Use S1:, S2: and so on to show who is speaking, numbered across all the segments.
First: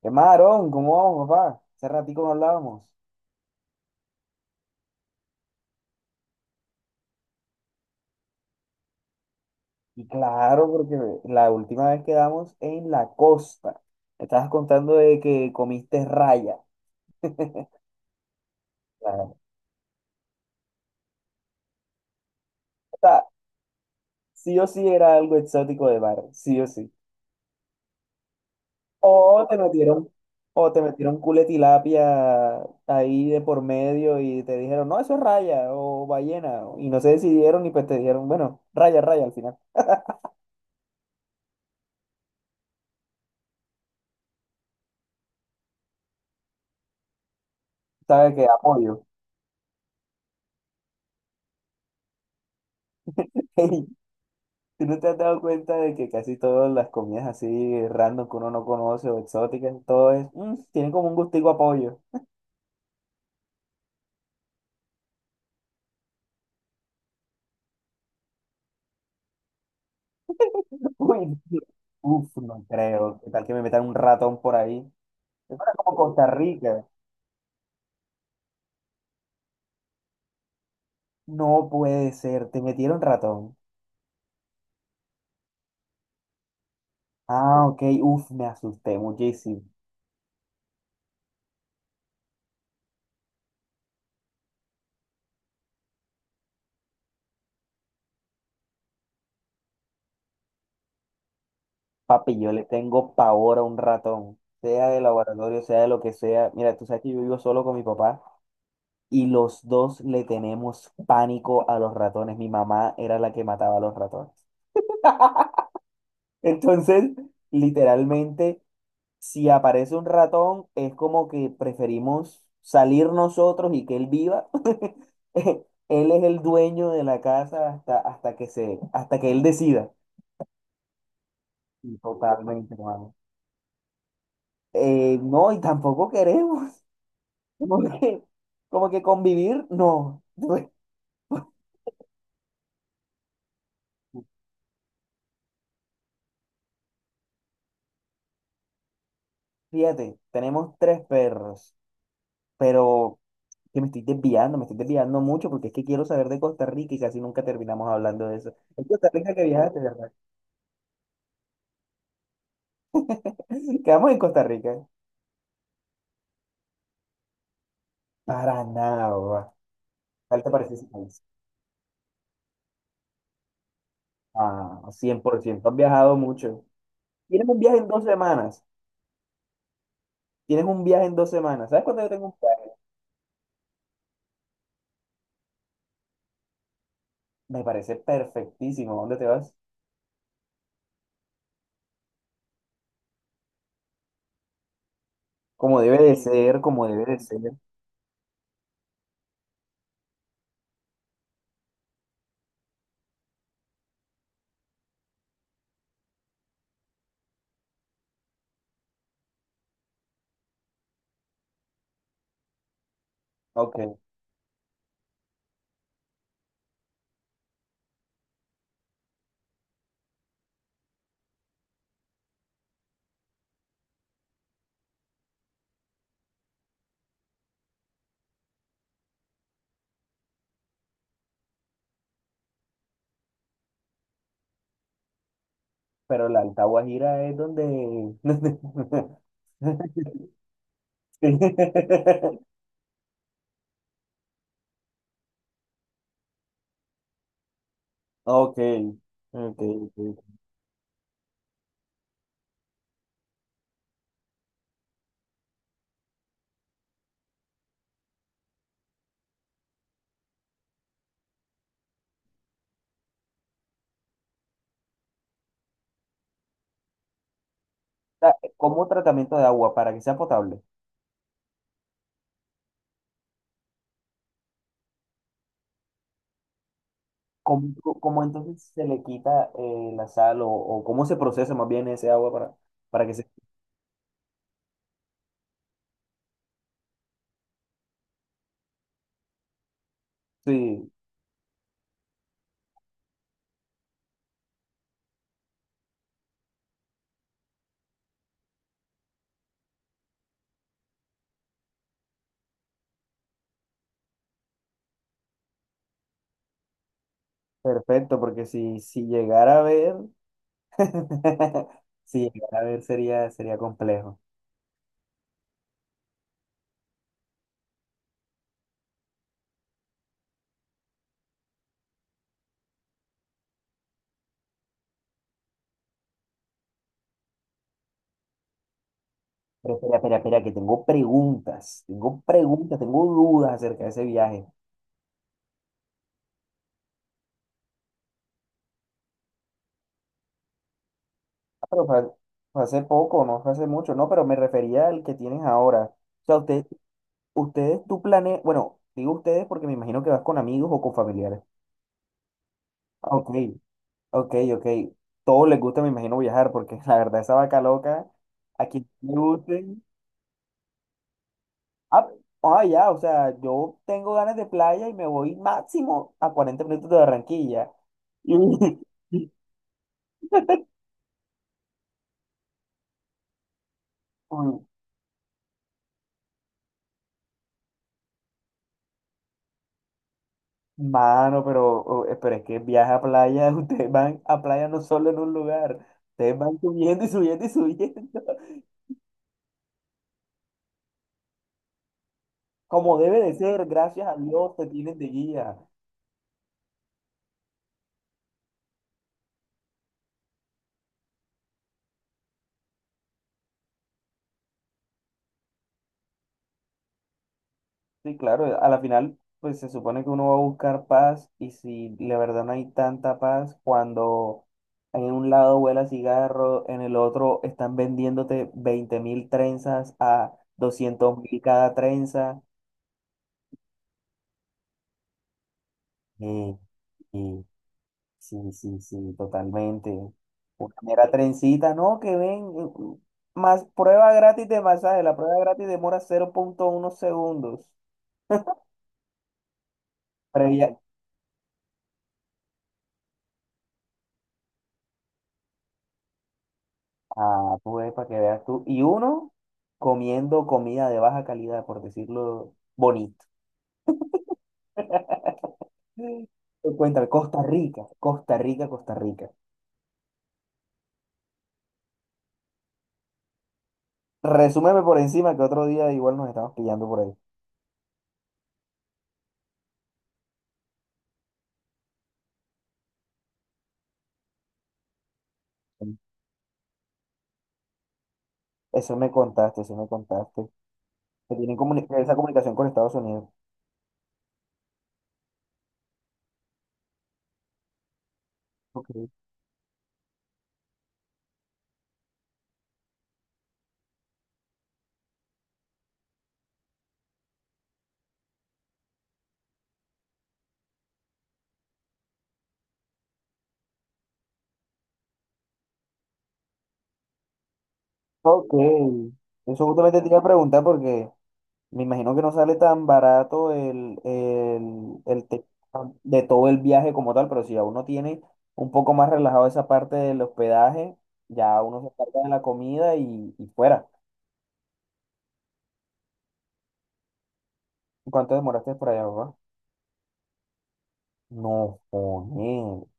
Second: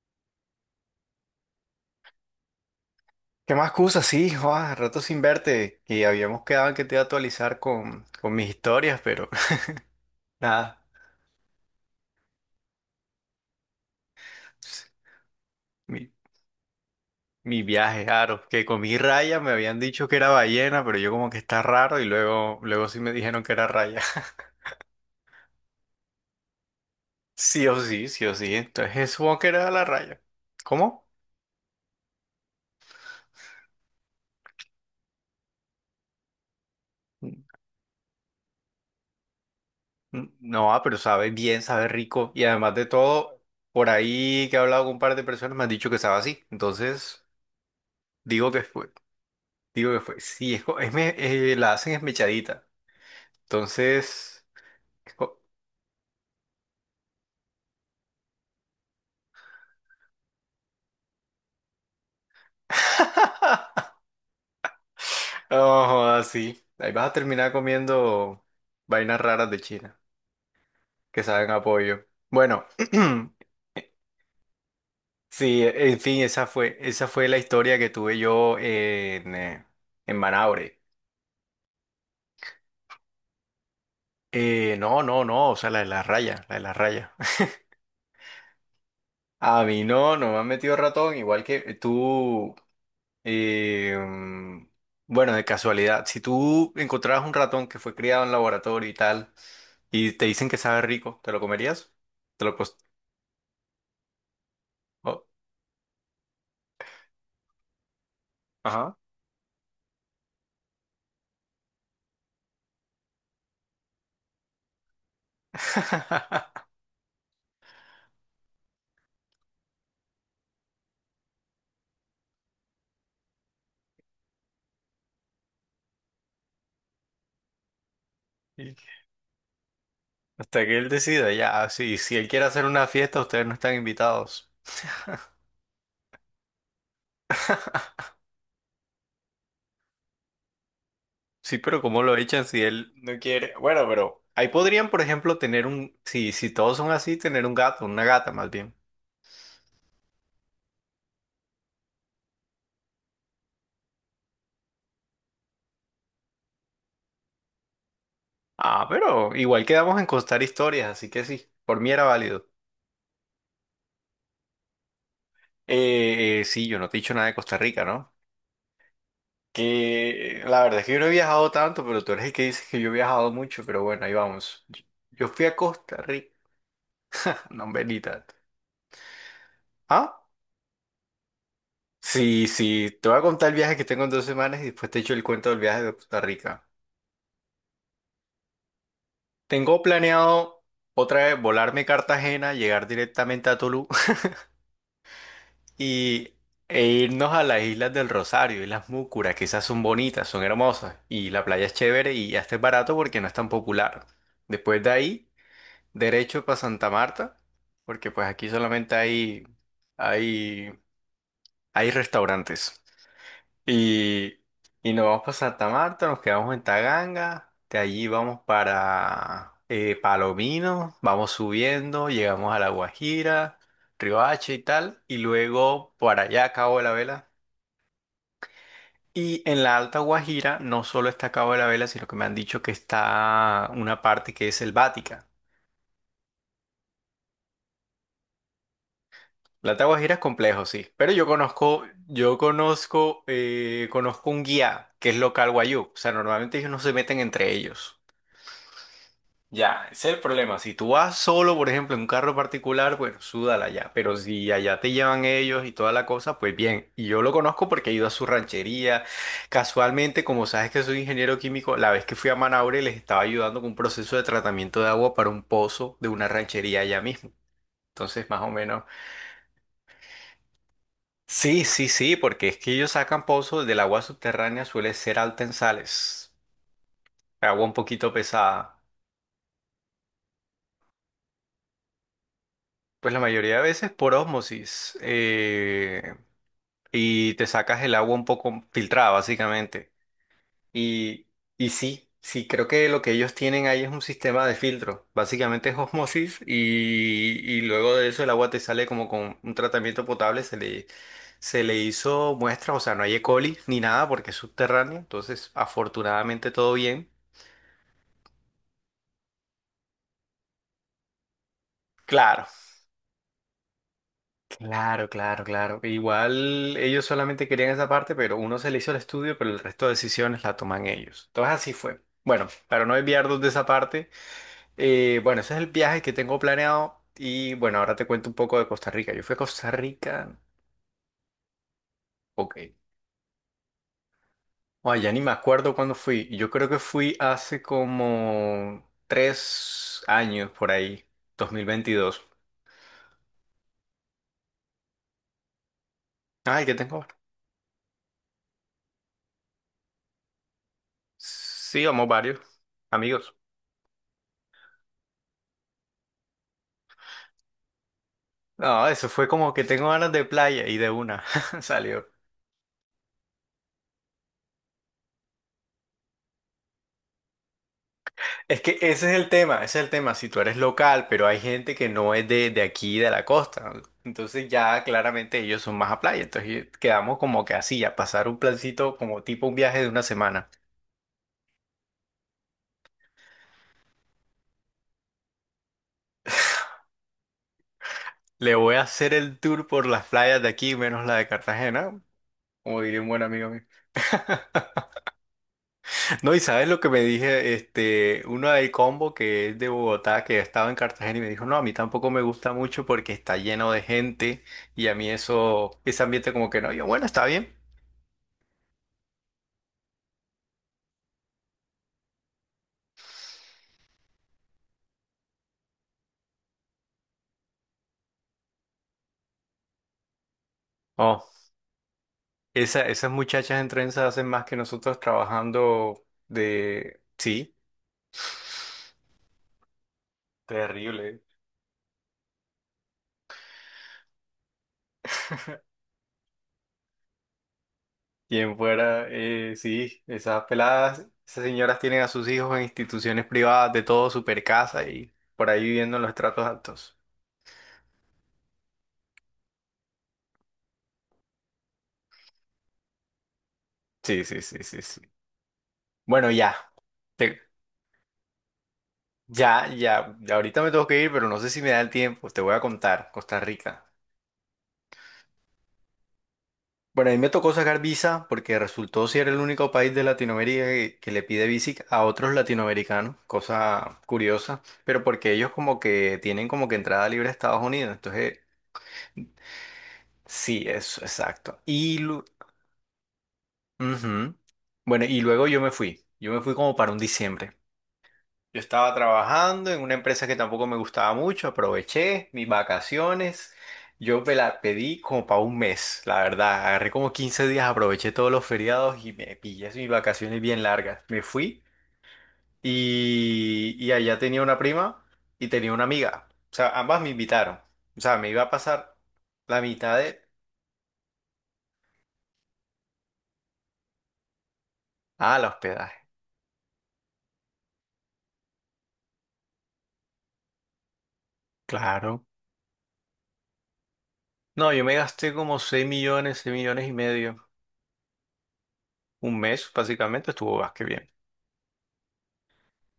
S1: ¿Qué más, Aarón? ¿Cómo vamos, papá? Hace ratico no hablábamos.
S2: ¿Qué más cosas? Sí, Juan, rato sin verte. Y habíamos quedado en que te iba a actualizar con mis historias, pero
S1: Y claro,
S2: nada.
S1: porque la última vez quedamos en la costa. Me estabas
S2: Pues,
S1: contando de que comiste
S2: Mi,
S1: raya.
S2: mi viaje, claro. Que comí
S1: Claro.
S2: raya, me habían dicho que era ballena, pero yo como que está raro y luego, luego
S1: O
S2: sí me
S1: sea,
S2: dijeron que era raya.
S1: sí o sí era algo exótico de bar, sí o sí.
S2: Sí o sí, sí o sí. Entonces supongo
S1: O
S2: que
S1: te
S2: era la
S1: metieron,
S2: raya.
S1: o te
S2: ¿Cómo?
S1: metieron culetilapia ahí de por medio y te dijeron, no, eso es raya o ballena. Y no se decidieron y pues te dijeron, bueno, raya, raya al final.
S2: No, ah, pero sabe bien, sabe rico. Y además de todo, por ahí que he hablado con un par de personas me han dicho que sabe así. Entonces,
S1: ¿Sabes qué?
S2: digo que fue.
S1: Apoyo.
S2: Digo que fue. Sí, es, la hacen esmechadita. Entonces.
S1: ¿Tú no te
S2: es
S1: has dado
S2: co-
S1: cuenta de que casi todas las comidas así random que uno no conoce o exóticas, todo es, "Mm, tienen como un gustico a pollo?
S2: Oh, así. Ahí vas a terminar comiendo vainas raras de China que
S1: Uy,
S2: saben a pollo.
S1: uf, no
S2: Bueno,
S1: creo. ¿Qué tal que me metan un ratón por ahí? Es
S2: sí,
S1: como
S2: en fin,
S1: Costa Rica.
S2: esa fue la historia que tuve yo en Manaure.
S1: No puede ser, te metieron ratón.
S2: No, no, no, o sea, la de la raya, la de la raya.
S1: Ah, ok, uf, me asusté muchísimo.
S2: A mí no, no me han metido ratón, igual que tú. Eh, mm, bueno, de casualidad, si tú encontraras un ratón que fue criado en laboratorio y tal, y te dicen que sabe rico, ¿te lo comerías?
S1: Papi,
S2: Te
S1: yo
S2: lo
S1: le
S2: cos-
S1: tengo pavor a un ratón, sea de
S2: oh,
S1: laboratorio, sea de lo que sea. Mira, tú sabes que yo vivo solo con mi papá.
S2: ajá.
S1: Y los dos le tenemos pánico a los ratones. Mi mamá era la que mataba a los ratones. Entonces, literalmente, si aparece un ratón, es como que preferimos salir nosotros y que él viva. Él es el dueño de la casa hasta, hasta que
S2: Y
S1: se, hasta que él decida.
S2: hasta que él decida, ya, ah,
S1: Sí,
S2: sí, si él quiere hacer
S1: totalmente,
S2: una
S1: hermano.
S2: fiesta, ustedes no están invitados.
S1: No, y tampoco queremos. Como que, como que convivir, no.
S2: Sí, pero ¿cómo lo echan si él no quiere? Bueno, pero ahí podrían, por ejemplo, tener un, si, si todos son así, tener un gato, una gata más bien.
S1: Fíjate, tenemos tres perros, pero que me estoy desviando, mucho porque es que quiero saber de Costa Rica y casi nunca terminamos hablando de eso. ¿En
S2: Ah,
S1: Costa Rica
S2: pero
S1: que
S2: igual
S1: viajaste,
S2: quedamos en
S1: verdad?
S2: contar historias, así que sí, por mí era válido.
S1: Quedamos en Costa Rica.
S2: Sí, yo no te he dicho nada de Costa Rica, ¿no?
S1: Para nada.
S2: Que
S1: ¿Qué te
S2: la
S1: parece
S2: verdad es
S1: ese
S2: que yo no he
S1: país?
S2: viajado tanto, pero tú eres el que dices que yo he viajado mucho, pero bueno, ahí vamos.
S1: Ah,
S2: Yo
S1: cien
S2: yo
S1: por
S2: fui a
S1: ciento. Has
S2: Costa
S1: viajado
S2: Rica,
S1: mucho. Tienes un
S2: no,
S1: viaje en dos
S2: Belita.
S1: semanas.
S2: ¿Ah?
S1: Tienes un viaje en dos semanas. ¿Sabes cuándo yo tengo un
S2: Sí,
S1: viaje?
S2: sí, te voy a contar el viaje que tengo en dos semanas y después te echo el cuento del viaje de Costa Rica.
S1: Me parece perfectísimo. ¿Dónde te vas?
S2: Tengo planeado otra vez volarme a Cartagena, llegar directamente a Tolú.
S1: Como debe de
S2: Y
S1: ser,
S2: e
S1: como debe de
S2: irnos a
S1: ser.
S2: las Islas del Rosario, Islas Múcura, que esas son bonitas, son hermosas. Y la playa es chévere y hasta es barato porque no es tan popular. Después de ahí, derecho para Santa Marta, porque pues aquí solamente hay, hay restaurantes.
S1: Ok,
S2: Y, y nos vamos para Santa Marta, nos quedamos en Taganga, de allí vamos para Palomino, vamos subiendo, llegamos a La Guajira. Riohacha y tal, y luego para allá a Cabo de la Vela. Y en la Alta Guajira no solo está Cabo de la Vela, sino que me han dicho que está una parte que es selvática.
S1: pero la Alta Guajira es donde...
S2: La Alta Guajira es complejo, sí, pero
S1: Sí.
S2: yo conozco, conozco un guía que es local guayú. O sea, normalmente ellos no se meten entre ellos.
S1: Ok, ok,
S2: Ya, ese es el
S1: ok.
S2: problema. Si tú vas solo, por ejemplo, en un carro particular, bueno, súdala ya. Pero si allá te llevan ellos y toda la cosa, pues bien. Y yo lo conozco porque he ido a su ranchería. Casualmente, como sabes que soy ingeniero químico, la vez que fui a Manaure les estaba ayudando con un proceso de tratamiento de agua para un pozo de una ranchería allá mismo. Entonces,
S1: Sea,
S2: más o menos.
S1: como tratamiento de agua para que sea potable,
S2: Sí, sí, sí, porque es que ellos sacan pozos del agua subterránea, suele ser alta en sales. Agua un
S1: ¿cómo,
S2: poquito
S1: cómo entonces
S2: pesada.
S1: se le quita la sal o, cómo se procesa más bien ese agua para
S2: Pues
S1: que
S2: la
S1: se...
S2: mayoría de veces por ósmosis. Y te sacas el agua un poco filtrada, básicamente.
S1: Sí,
S2: Y, y sí, sí, creo que lo que ellos tienen ahí es un sistema de filtro. Básicamente es osmosis y luego de eso el agua te sale como con un tratamiento potable, se le hizo muestras, o sea, no hay E. coli ni nada porque es subterráneo, entonces afortunadamente todo bien.
S1: perfecto, porque si, llegara a ver, si
S2: Claro,
S1: llegara a ver sería, sería complejo.
S2: claro, claro, claro. Igual ellos solamente querían esa parte, pero uno se le hizo el estudio, pero el resto de decisiones la toman ellos. Entonces así fue. Bueno, para no desviarnos de esa parte, bueno, ese es el viaje que tengo planeado y bueno, ahora te cuento un poco de Costa Rica. Yo fui a Costa
S1: Pero espera, espera,
S2: Rica,
S1: espera, que tengo preguntas, tengo
S2: ok.
S1: preguntas, tengo dudas acerca de ese viaje.
S2: Ay, ya ni me acuerdo cuándo fui. Yo creo que fui hace como tres años por ahí,
S1: Ah, pero fue,
S2: 2022.
S1: fue hace poco, no fue hace mucho, no, pero me refería al que tienes ahora. O sea,
S2: Ay,
S1: usted,
S2: ¿qué tengo ahora?
S1: ustedes, tú planeas, bueno, digo ustedes porque me imagino que vas con amigos o con familiares.
S2: Sí, vamos varios
S1: Ah,
S2: amigos.
S1: ok, ok, ok. Todos les gusta, me imagino, viajar porque la verdad esa vaca loca, a
S2: No,
S1: quien
S2: eso
S1: le
S2: fue como que
S1: guste.
S2: tengo ganas de playa y de una salió.
S1: Ah, ah, ya, o sea, yo tengo ganas de playa y me voy máximo a 40 minutos de Barranquilla.
S2: Es que
S1: Y-
S2: ese es el tema, ese es el tema. Si tú eres local, pero hay gente que no es de aquí, de la costa, entonces
S1: Uy,
S2: ya claramente ellos son más a playa. Entonces quedamos como que así, a pasar un plancito como tipo un viaje de una semana.
S1: mano, pero, oh, pero es que viaja a playa, ustedes van a playa no solo en un lugar, ustedes van subiendo y subiendo y subiendo.
S2: Le voy a hacer el tour por las playas de aquí, menos la de Cartagena, como
S1: Como
S2: diría un
S1: debe
S2: buen
S1: de
S2: amigo mío.
S1: ser, gracias a Dios te tienen de guía.
S2: No, y sabes lo que me dije, este, uno del combo que es de Bogotá, que estaba en Cartagena y me dijo, no, a mí tampoco me gusta mucho porque está lleno de gente y a mí eso, ese ambiente como que no. Yo, bueno, está bien.
S1: Sí, claro, a la final, pues se supone que uno va a buscar paz y si la verdad no hay tanta paz, cuando en un lado huela cigarro, en el otro están vendiéndote 20.000 trenzas a doscientos
S2: Oh,
S1: mil cada trenza.
S2: esa, esas muchachas en trenza hacen más que nosotros trabajando
S1: eh,
S2: de,
S1: y
S2: sí,
S1: sí, sí, sí, totalmente. Una mera
S2: terrible.
S1: trencita, no, que ven, más prueba gratis de masaje, la prueba gratis demora 0,1 segundos.
S2: Quien fuera, sí, esas
S1: Previa,
S2: peladas, esas señoras tienen a sus hijos en instituciones privadas de todo, super casa y por ahí viviendo en los estratos altos.
S1: ah, pues para que veas tú. Y uno comiendo comida de baja calidad, por decirlo bonito.
S2: Sí, sí, sí, sí, sí.
S1: Mm.
S2: Bueno, ya.
S1: Pues cuéntame,
S2: Te-
S1: Costa Rica, Costa Rica, Costa Rica.
S2: ya Ahorita me tengo que ir, pero no sé si me da el tiempo. Te voy a contar. Costa Rica.
S1: Resúmeme por encima que otro día igual nos estamos pillando por
S2: Bueno,
S1: ahí.
S2: a mí me tocó sacar visa porque resultó ser el único país de Latinoamérica que le pide visa a otros latinoamericanos, cosa curiosa, pero porque ellos como
S1: Mm.
S2: que tienen como que entrada libre a Estados Unidos, entonces
S1: Eso me contaste, eso me contaste.
S2: sí, eso,
S1: Que tienen
S2: exacto.
S1: comuni-
S2: Y,
S1: esa comunicación con Estados Unidos.
S2: ujú. Bueno, y luego yo me fui como para un diciembre. Yo
S1: Ok.
S2: estaba trabajando en una empresa que tampoco me gustaba mucho, aproveché mis vacaciones, yo me la pedí como para un mes, la verdad, agarré como 15 días, aproveché todos los feriados y me pillé así mis vacaciones bien largas. Me fui y allá tenía una prima y tenía una amiga, o sea, ambas me invitaron, o sea, me iba a
S1: Ok.
S2: pasar la
S1: Eso
S2: mitad
S1: justamente te iba
S2: de...
S1: a preguntar porque me imagino que no sale tan barato el, el, el
S2: Ah, el
S1: te-
S2: hospedaje,
S1: de todo el viaje como tal, pero si ya uno tiene un poco más relajado esa parte del hospedaje, ya uno se carga
S2: claro.
S1: de la comida y fuera.
S2: No, yo me gasté como 6.000.000, 6.500.000,
S1: ¿Cuánto demoraste por allá,
S2: un
S1: papá?
S2: mes básicamente, estuvo más que bien.
S1: No,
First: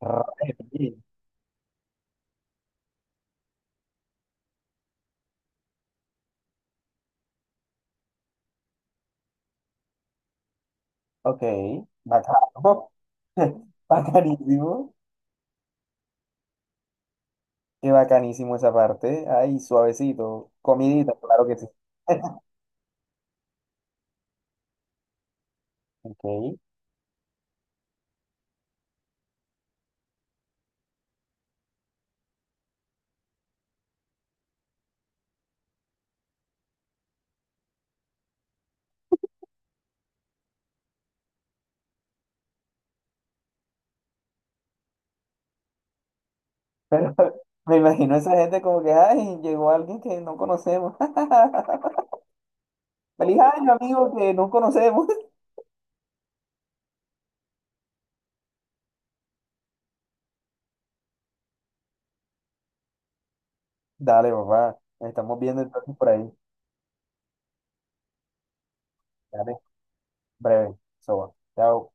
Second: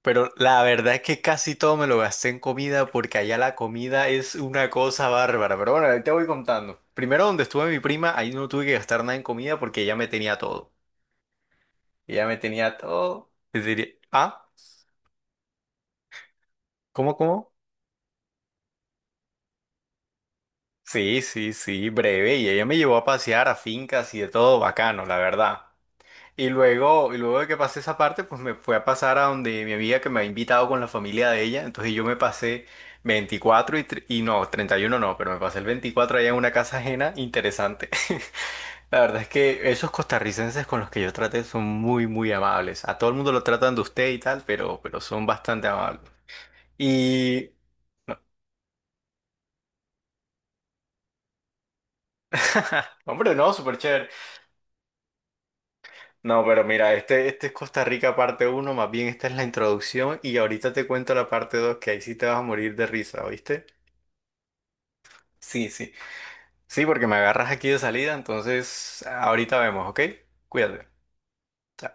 S1: joder,
S2: Pero
S1: re
S2: la verdad es
S1: bien.
S2: que casi todo me lo gasté en comida porque allá la comida es una cosa bárbara. Pero bueno, ahí te voy contando. Primero donde estuve mi prima, ahí no tuve que gastar nada en comida porque ella me tenía todo.
S1: Ok,
S2: Ella me tenía
S1: bacano.
S2: todo. Es decir, ah,
S1: Bacanísimo.
S2: ¿cómo, cómo?
S1: Qué bacanísimo esa parte. Ay, suavecito. Comidita,
S2: Sí,
S1: claro
S2: sí,
S1: que sí.
S2: sí, breve. Y ella me llevó a pasear a fincas y de todo bacano, la verdad.
S1: Ok.
S2: Y luego de que pasé esa parte, pues me fue a pasar a donde mi amiga que me ha invitado con la familia de ella. Entonces yo me pasé 24 y, tr- y no, 31 no, pero me pasé el 24 allá en una casa ajena. Interesante. La verdad es que esos costarricenses con los que yo traté son muy, muy amables. A todo el mundo lo tratan de usted y tal, pero son bastante amables.
S1: Pero
S2: Y...
S1: me imagino esa gente como que, ay, llegó alguien que no conocemos.
S2: Hombre,
S1: Feliz
S2: no,
S1: año,
S2: súper chévere.
S1: amigo, que no conocemos.
S2: No, pero mira, este es Costa Rica parte uno, más bien esta es la introducción y ahorita te cuento la parte 2 que ahí sí te vas a morir de risa, ¿oíste?
S1: Dale, papá. Nos estamos viendo
S2: Sí, sí.
S1: entonces por ahí.
S2: Sí, porque me agarras aquí de salida, entonces
S1: Dale,
S2: ahorita vemos, ¿ok?
S1: breve.
S2: Cuídate.
S1: Soba. Chao.
S2: Chao.